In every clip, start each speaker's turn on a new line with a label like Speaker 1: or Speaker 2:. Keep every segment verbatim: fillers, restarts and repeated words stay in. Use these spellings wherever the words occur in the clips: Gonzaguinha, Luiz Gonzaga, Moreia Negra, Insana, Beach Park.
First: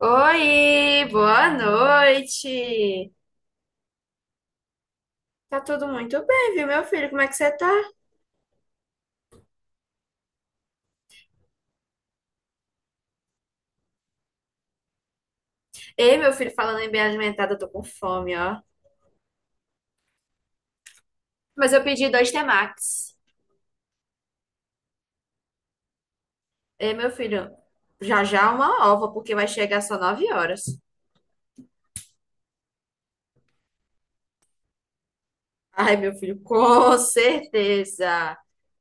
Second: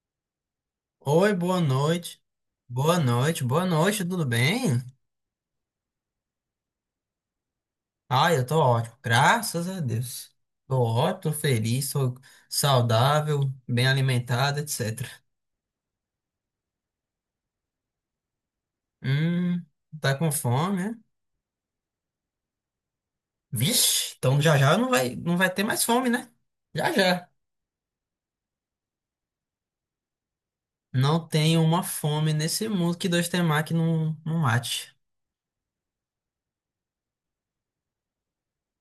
Speaker 1: Oi,
Speaker 2: Oi,
Speaker 1: boa
Speaker 2: boa noite. Boa
Speaker 1: noite.
Speaker 2: noite, boa noite, tudo bem?
Speaker 1: Tá tudo muito bem, viu, meu filho? Como é que você tá?
Speaker 2: Ah, eu tô ótimo, graças a Deus. Tô ótimo, tô feliz, tô saudável, bem alimentado, etcétera.
Speaker 1: Ei, meu filho, falando em bem alimentado, eu tô com fome, ó.
Speaker 2: Hum, tá com fome, né?
Speaker 1: Mas eu pedi dois temakis.
Speaker 2: Vixe, então já já não vai, não vai ter mais fome, né? Já
Speaker 1: Ei, meu
Speaker 2: já.
Speaker 1: filho, já já uma ova, porque vai chegar só nove horas.
Speaker 2: Não tem uma fome nesse mundo que dois temaki que não, não mate.
Speaker 1: Ai, meu filho, com certeza.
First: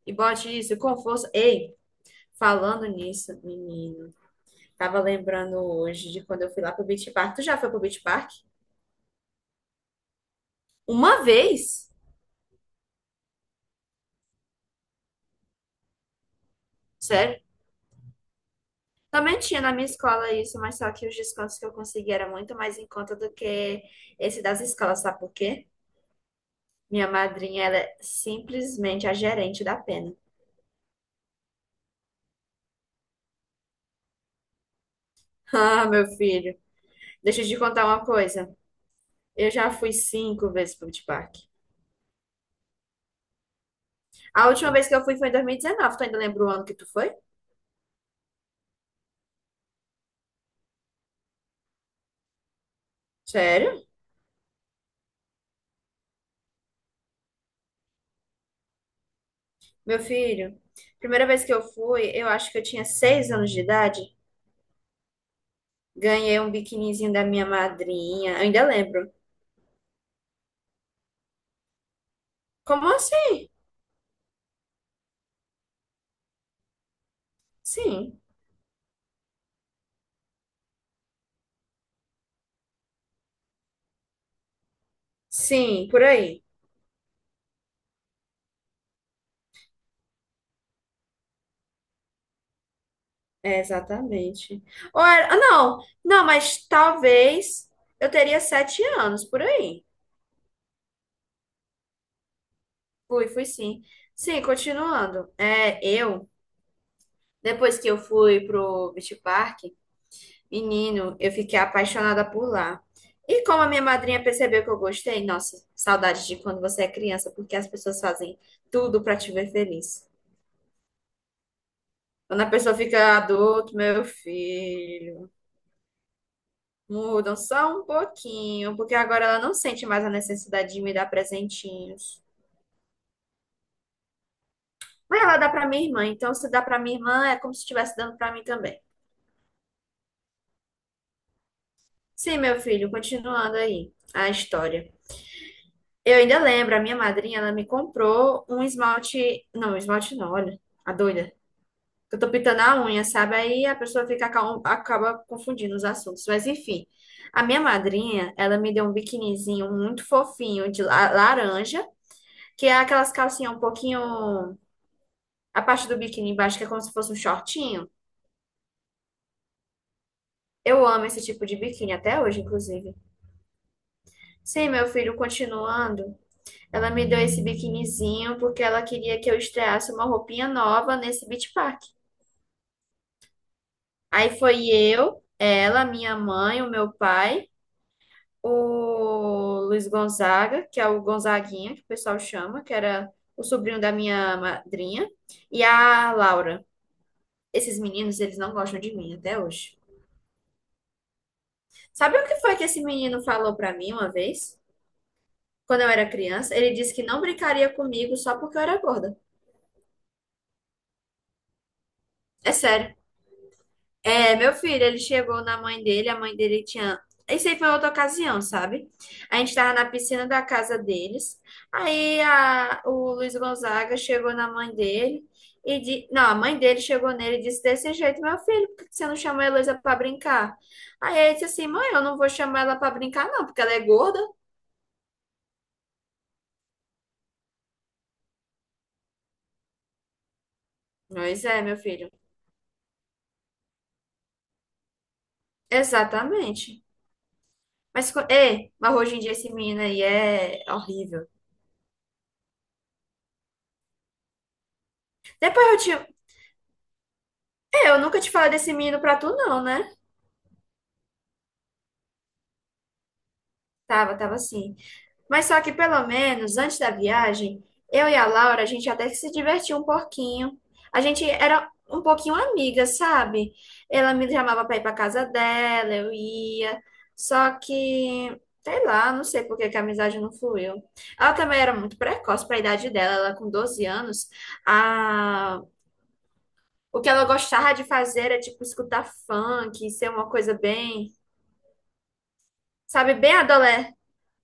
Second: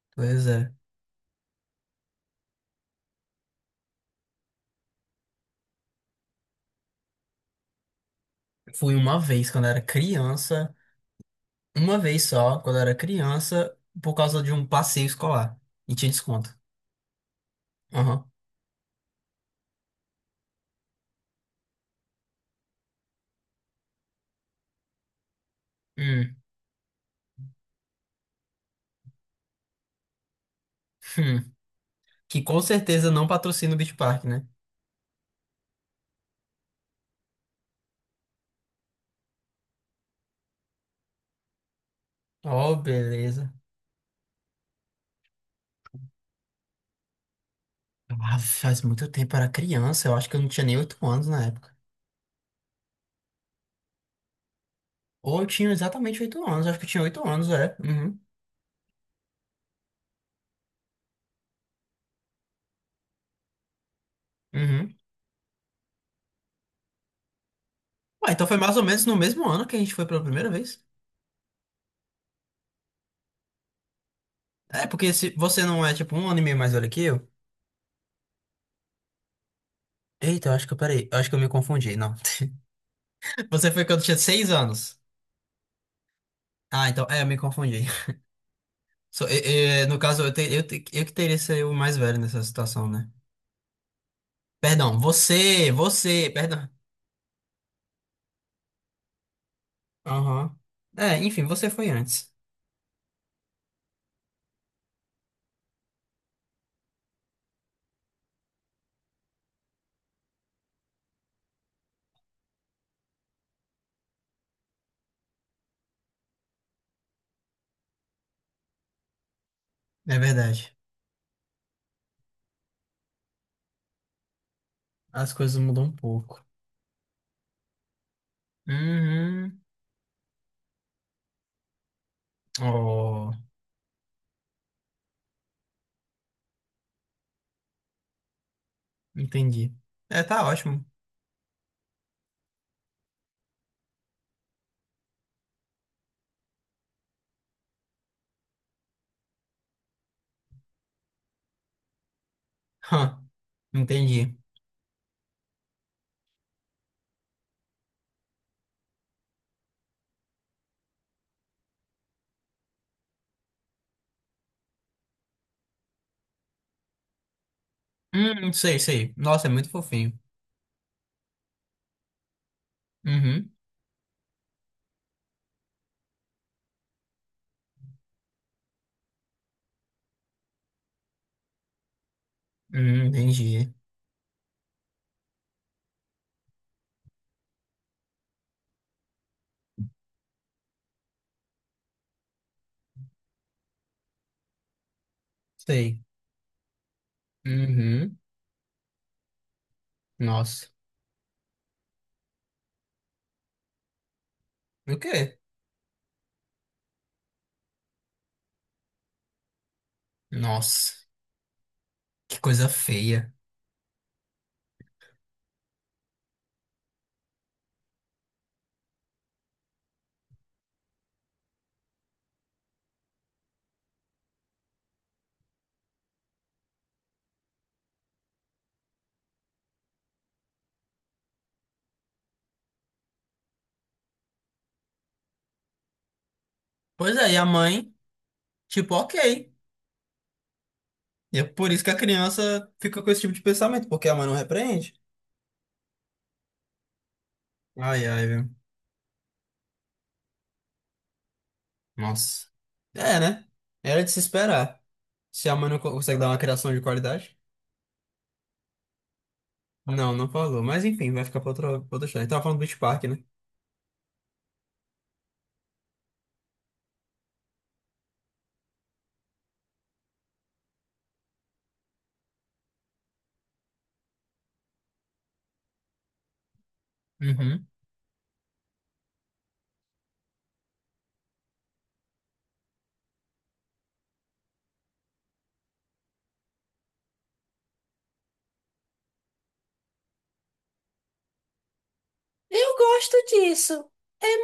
Speaker 1: E
Speaker 2: Pois
Speaker 1: bote
Speaker 2: é.
Speaker 1: isso com força. Ei, falando nisso, menino, tava lembrando hoje de quando eu fui lá pro Beach Park. Tu já foi pro Beach Park?
Speaker 2: Fui uma vez quando era criança,
Speaker 1: Uma vez?
Speaker 2: uma vez só, quando era criança, por causa de um passeio escolar. E tinha desconto.
Speaker 1: sério?
Speaker 2: Aham.
Speaker 1: Também tinha na minha escola isso, mas só que os descontos que eu consegui era muito mais em conta do que esse das escolas, sabe por quê?
Speaker 2: Hum,
Speaker 1: Minha madrinha, ela é simplesmente a gerente da pena.
Speaker 2: hum. Que com certeza não patrocina o Beach Park, né?
Speaker 1: Ah, meu filho, deixa eu te contar uma coisa. Eu já fui cinco vezes pro Beach Park.
Speaker 2: Oh, beleza.
Speaker 1: A última vez que eu fui foi em dois mil e dezenove. Tu ainda lembra o ano que tu foi?
Speaker 2: Ah, faz muito tempo, eu era criança. Eu acho que eu não tinha nem oito anos na época.
Speaker 1: Sério?
Speaker 2: Ou eu tinha exatamente oito anos. Acho que eu tinha oito anos, é. Uhum.
Speaker 1: Meu filho, primeira vez que eu fui, eu acho que eu tinha seis anos de idade.
Speaker 2: Uhum.
Speaker 1: Ganhei um biquinizinho da minha
Speaker 2: Ué,
Speaker 1: madrinha. Eu
Speaker 2: então foi
Speaker 1: ainda
Speaker 2: mais ou menos
Speaker 1: lembro.
Speaker 2: no mesmo ano que a gente foi pela primeira vez.
Speaker 1: Como assim?
Speaker 2: É, porque se você não é tipo um ano e meio mais velho que eu.
Speaker 1: Sim.
Speaker 2: Eita, eu acho que eu peraí. Eu acho que eu me confundi, não. Você foi quando eu tinha seis anos.
Speaker 1: Sim, por aí.
Speaker 2: Ah, então, é, eu me confundi. So, e- e, no caso, eu, te- eu, te- eu que teria que ser o mais velho nessa situação, né?
Speaker 1: É, exatamente.
Speaker 2: Perdão,
Speaker 1: Ou era- ah,
Speaker 2: você,
Speaker 1: não, não,
Speaker 2: você,
Speaker 1: mas
Speaker 2: perdão.
Speaker 1: talvez eu teria sete anos, por aí.
Speaker 2: Aham. É, enfim, você foi antes.
Speaker 1: Fui, fui sim. Sim, continuando. É, eu, depois que eu fui pro Beach Park, menino, eu fiquei apaixonada por lá. E como a minha madrinha percebeu que eu gostei, nossa, saudade de quando você é criança, porque as pessoas fazem tudo pra te ver feliz.
Speaker 2: É verdade.
Speaker 1: Quando a pessoa fica adulto, meu filho.
Speaker 2: As coisas mudam um pouco.
Speaker 1: Mudam só um pouquinho, porque agora ela não
Speaker 2: Uhum.
Speaker 1: sente mais a necessidade de me dar presentinhos.
Speaker 2: Oh,
Speaker 1: Mas ela dá para minha irmã, então se dá para minha irmã é como se estivesse dando para mim também.
Speaker 2: entendi. É, tá ótimo.
Speaker 1: Sim, meu filho, continuando aí a história. Eu ainda lembro, a minha madrinha, ela me comprou um esmalte, não, esmalte não, olha, a doida. Eu tô pintando a unha,
Speaker 2: Hã,
Speaker 1: sabe? Aí a pessoa fica
Speaker 2: entendi.
Speaker 1: acaba, acaba confundindo os assuntos. Mas enfim, a minha madrinha, ela me deu um biquinizinho muito fofinho de la- laranja que é aquelas calcinhas um pouquinho. A parte do biquíni embaixo, que é como se fosse um shortinho.
Speaker 2: Hum, sei, sei. Nossa, é muito fofinho.
Speaker 1: Eu amo esse tipo de biquíni, até hoje, inclusive.
Speaker 2: Uhum.
Speaker 1: Sim, meu filho, continuando, ela me deu esse biquinizinho porque ela queria que eu estreasse uma roupinha nova nesse Beach Park.
Speaker 2: Hum, entendi.
Speaker 1: Aí foi eu, ela, minha mãe, o meu pai, o Luiz Gonzaga, que é o Gonzaguinha, que o pessoal chama, que era o sobrinho da minha madrinha, e
Speaker 2: Sei.
Speaker 1: a Laura. Esses
Speaker 2: Uhum.
Speaker 1: meninos, eles não gostam de mim até hoje.
Speaker 2: Nossa.
Speaker 1: Sabe o que foi que esse menino falou pra mim uma vez?
Speaker 2: O quê?
Speaker 1: Quando eu era criança, ele disse que não brincaria comigo só porque eu era gorda.
Speaker 2: Nossa, que
Speaker 1: É
Speaker 2: coisa
Speaker 1: sério.
Speaker 2: feia.
Speaker 1: É, meu filho, ele chegou na mãe dele, a mãe dele tinha. Isso aí foi outra ocasião, sabe? A gente tava na piscina da casa deles. Aí a- o Luiz Gonzaga chegou na mãe dele e di... Não, a mãe dele chegou nele e disse desse jeito, meu filho, por que você não chamou a Heloísa pra brincar? Aí ele disse assim, mãe, eu não vou chamar ela pra brincar, não, porque ela é gorda.
Speaker 2: Pois é, e a mãe, tipo, ok. E é
Speaker 1: Pois é,
Speaker 2: por
Speaker 1: meu
Speaker 2: isso que a
Speaker 1: filho.
Speaker 2: criança fica com esse tipo de pensamento, porque a mãe não repreende.
Speaker 1: Exatamente.
Speaker 2: Ai,
Speaker 1: Mas, co-
Speaker 2: ai, viu?
Speaker 1: é, mas hoje em dia esse menino aí é horrível.
Speaker 2: Nossa. É, né? Era de se esperar. Se a
Speaker 1: Depois
Speaker 2: mãe
Speaker 1: eu
Speaker 2: não co-
Speaker 1: tinha.
Speaker 2: consegue dar uma criação de qualidade.
Speaker 1: É, eu nunca te falei desse menino pra tu, não, né?
Speaker 2: Não, não falou. Mas enfim, vai ficar pra outra, pra outra história. Tava falando do Beach Park, né?
Speaker 1: Tava, tava assim. Mas só que pelo menos antes da viagem, eu e a Laura, a gente até que se divertia um pouquinho. A gente era um pouquinho amiga, sabe? Ela me chamava pra ir pra casa dela, eu ia. Só
Speaker 2: Uhum.
Speaker 1: que, sei lá, não sei por que que a amizade não fluiu. Ela também era muito precoce pra idade dela, ela com doze anos. A O que ela gostava de fazer era, tipo, escutar funk, ser uma coisa bem,
Speaker 2: Eu
Speaker 1: sabe, bem
Speaker 2: gosto.
Speaker 1: adolé.
Speaker 2: É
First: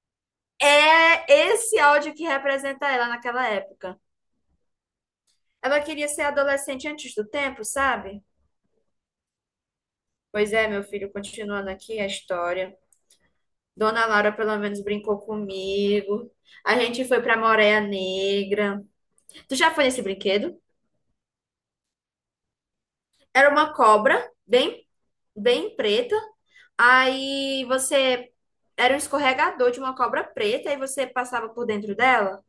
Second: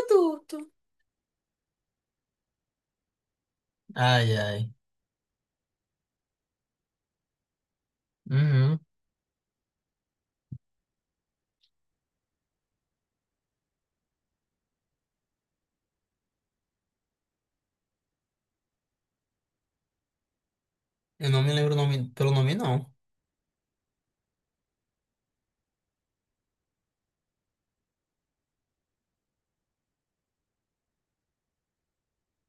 Speaker 2: mútuo.
Speaker 1: É esse áudio que representa ela naquela época.
Speaker 2: Ai, ai.
Speaker 1: Ela queria ser adolescente antes do tempo, sabe?
Speaker 2: Uhum.
Speaker 1: Pois é, meu filho, continuando aqui a história. Dona Laura pelo menos brincou comigo. A gente foi pra Moreia Negra. Tu já foi nesse brinquedo?
Speaker 2: Eu não me lembro o nome, pelo nome, não.
Speaker 1: Era uma cobra bem bem preta. Aí você era um escorregador de uma cobra preta e você passava por dentro dela.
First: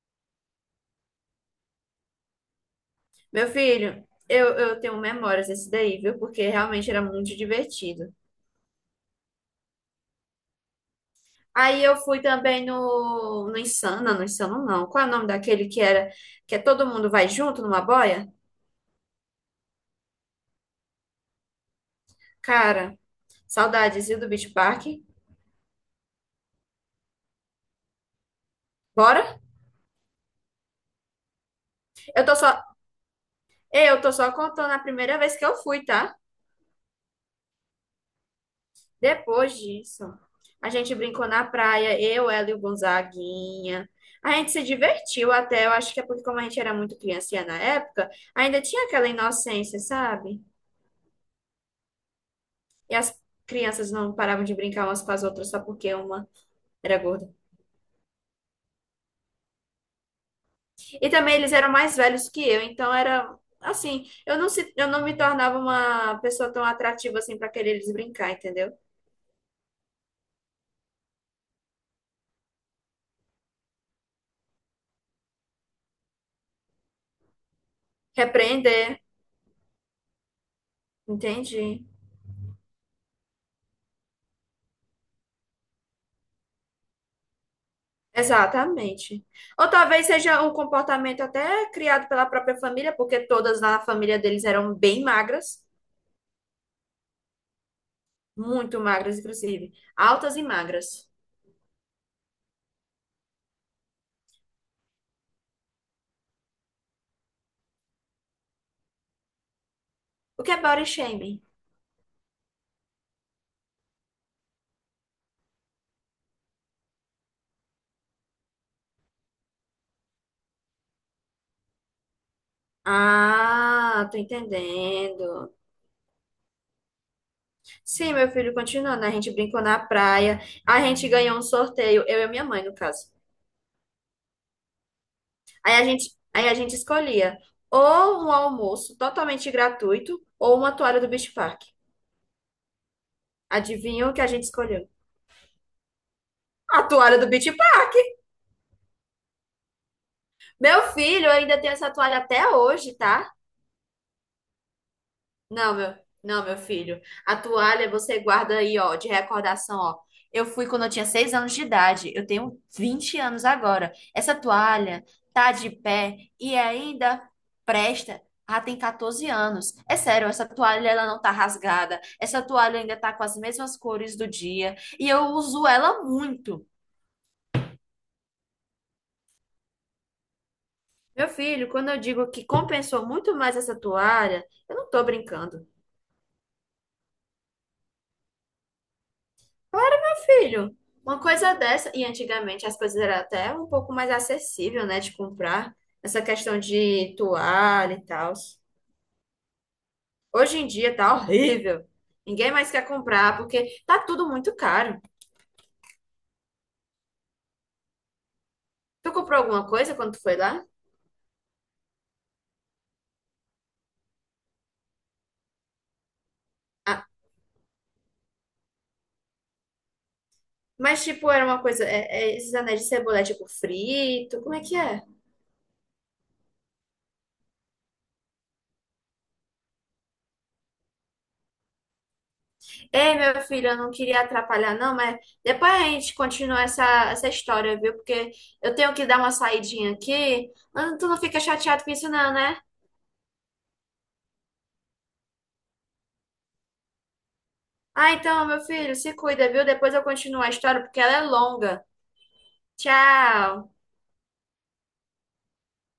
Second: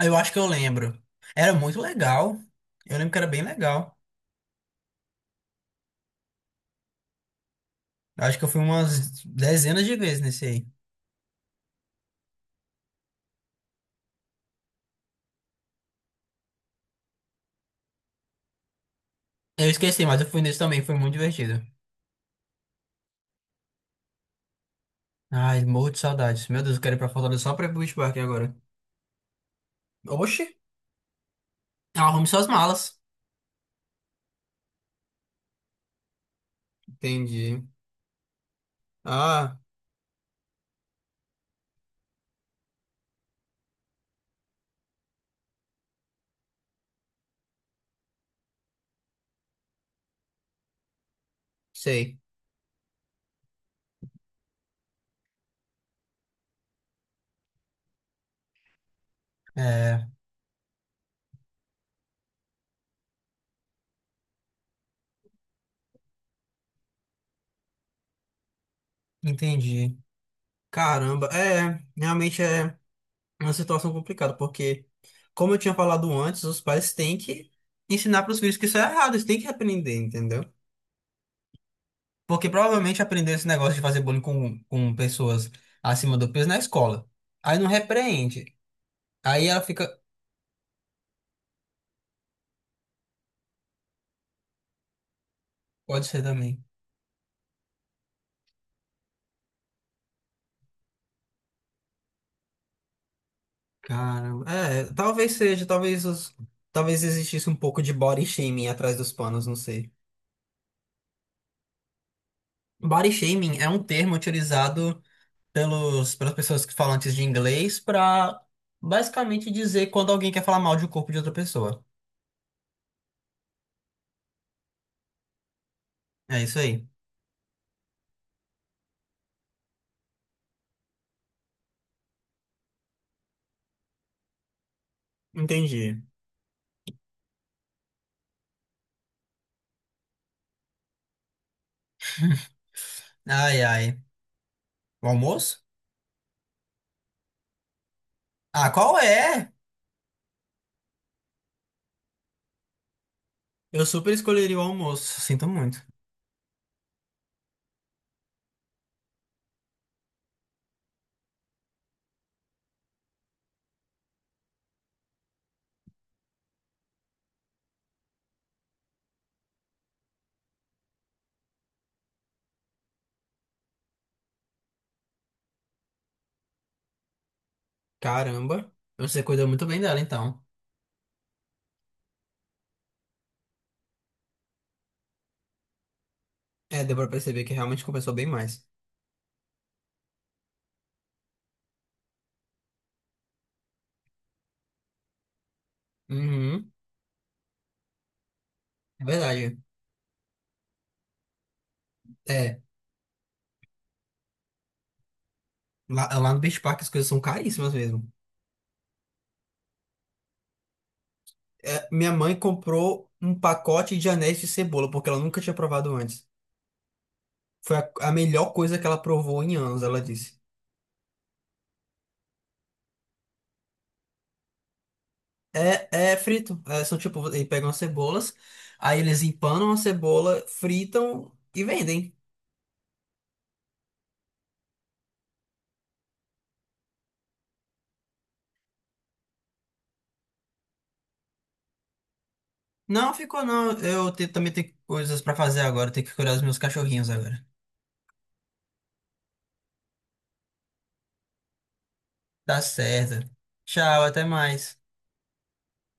Speaker 2: Eu acho que eu lembro. Era muito legal. Eu lembro que era bem
Speaker 1: Meu
Speaker 2: legal.
Speaker 1: filho, eu, eu tenho memórias desse daí, viu? Porque realmente era muito divertido.
Speaker 2: Eu acho que eu fui umas dezenas de vezes nesse aí.
Speaker 1: Aí eu fui também no, no Insana, no Insano não. Qual é o nome daquele que era que é todo mundo vai junto numa boia?
Speaker 2: Eu esqueci, mas eu fui nesse também. Foi muito divertido.
Speaker 1: Cara, saudades, viu, do Beach Park?
Speaker 2: Ai, morro de saudades. Meu Deus, eu quero ir pra Fortaleza só pra ir pro Beach Park agora.
Speaker 1: Bora?
Speaker 2: Oxi. Ela
Speaker 1: Eu
Speaker 2: arrume
Speaker 1: tô
Speaker 2: suas
Speaker 1: só,
Speaker 2: malas.
Speaker 1: eu tô só contando a primeira vez que eu fui, tá?
Speaker 2: Entendi. Ah,
Speaker 1: Depois disso, a gente brincou na praia, eu, ela e o Gonzaguinha. A gente se divertiu até, eu acho que é porque como a gente era muito criancinha na época, ainda tinha aquela inocência, sabe?
Speaker 2: sei.
Speaker 1: E as crianças não paravam de brincar umas com as outras só porque uma era gorda.
Speaker 2: É,
Speaker 1: E também eles eram mais velhos que eu, então era assim, eu não se, eu não me tornava uma pessoa tão atrativa assim para querer eles brincar, entendeu?
Speaker 2: entendi. Caramba, é, realmente é uma situação complicada, porque, como eu tinha falado antes, os pais têm que ensinar para os filhos que isso é
Speaker 1: Repreender,
Speaker 2: errado, eles têm que aprender, entendeu?
Speaker 1: entendi.
Speaker 2: Porque provavelmente aprendeu esse negócio de fazer bullying com, com pessoas acima do peso na escola. Aí não repreende.
Speaker 1: Exatamente.
Speaker 2: Aí ela
Speaker 1: Ou
Speaker 2: fica.
Speaker 1: talvez seja um comportamento até criado pela própria família, porque todas na família deles eram bem magras,
Speaker 2: Pode ser também.
Speaker 1: muito magras, inclusive, altas e magras.
Speaker 2: Caramba. É, talvez seja, talvez os. Talvez existisse um pouco de body shaming atrás dos panos, não sei.
Speaker 1: O que é body shaming?
Speaker 2: Body shaming é um termo utilizado pelos, pelas pessoas que falam antes de inglês para basicamente dizer quando alguém quer falar mal de um corpo de outra pessoa.
Speaker 1: Ah, tô entendendo.
Speaker 2: É isso aí.
Speaker 1: Sim, meu filho, continuando, a gente brincou na praia, a gente ganhou um sorteio, eu e minha mãe, no caso. Aí a
Speaker 2: Entendi.
Speaker 1: gente, aí a gente escolhia ou um almoço totalmente gratuito ou uma toalha do Beach Park.
Speaker 2: Ai, ai.
Speaker 1: Adivinha o que a gente escolheu?
Speaker 2: O almoço?
Speaker 1: A toalha do Beach.
Speaker 2: Ah, qual é?
Speaker 1: Meu filho ainda tem essa toalha até hoje, tá?
Speaker 2: Eu super escolheria o almoço. Sinto
Speaker 1: Não,
Speaker 2: muito.
Speaker 1: meu, não, meu filho. A toalha você guarda aí, ó, de recordação, ó. Eu fui quando eu tinha seis anos de idade. Eu tenho vinte anos agora. Essa toalha tá de pé e ainda presta. Ah, tem quatorze anos. É sério, essa toalha ela não tá rasgada. Essa toalha ainda tá com as mesmas cores do dia e eu uso ela muito.
Speaker 2: Caramba. Você cuidou muito bem dela, então.
Speaker 1: Meu filho, quando eu digo que compensou muito mais essa toalha, eu não tô brincando.
Speaker 2: É, deu pra perceber que realmente compensou bem mais.
Speaker 1: Claro, meu filho. Uma coisa dessa, e antigamente as coisas eram até um pouco mais acessível, né, de comprar, essa questão
Speaker 2: Uhum.
Speaker 1: de toalha e tal.
Speaker 2: É verdade.
Speaker 1: Hoje em dia tá horrível. Ninguém
Speaker 2: É.
Speaker 1: mais quer comprar porque tá tudo muito caro.
Speaker 2: Lá, lá no Beach Park as coisas são caríssimas mesmo.
Speaker 1: Tu comprou alguma coisa quando tu foi lá?
Speaker 2: É, minha mãe comprou um pacote de anéis de cebola, porque ela nunca tinha provado antes.
Speaker 1: Ah,
Speaker 2: Foi a, a melhor coisa que ela provou em anos, ela disse.
Speaker 1: mas tipo, era uma coisa, é- é esses anéis de cebola, é tipo frito, como é que é?
Speaker 2: É, é frito. É, são tipo, eles pegam as cebolas, aí eles empanam a cebola, fritam e vendem.
Speaker 1: Ei, meu filho, eu não queria atrapalhar, não, mas depois a gente continua essa, essa história, viu? Porque eu tenho que dar uma saidinha aqui. Ah, Tu não fica chateado com isso, não, né?
Speaker 2: Não ficou, não. Eu te- também tenho coisas pra fazer agora, tenho que cuidar dos meus cachorrinhos agora.
Speaker 1: Ah, então, meu filho, se cuida, viu? Depois eu continuo a história, porque ela é longa.
Speaker 2: Tá certo.
Speaker 1: Tchau!
Speaker 2: Tchau, até mais.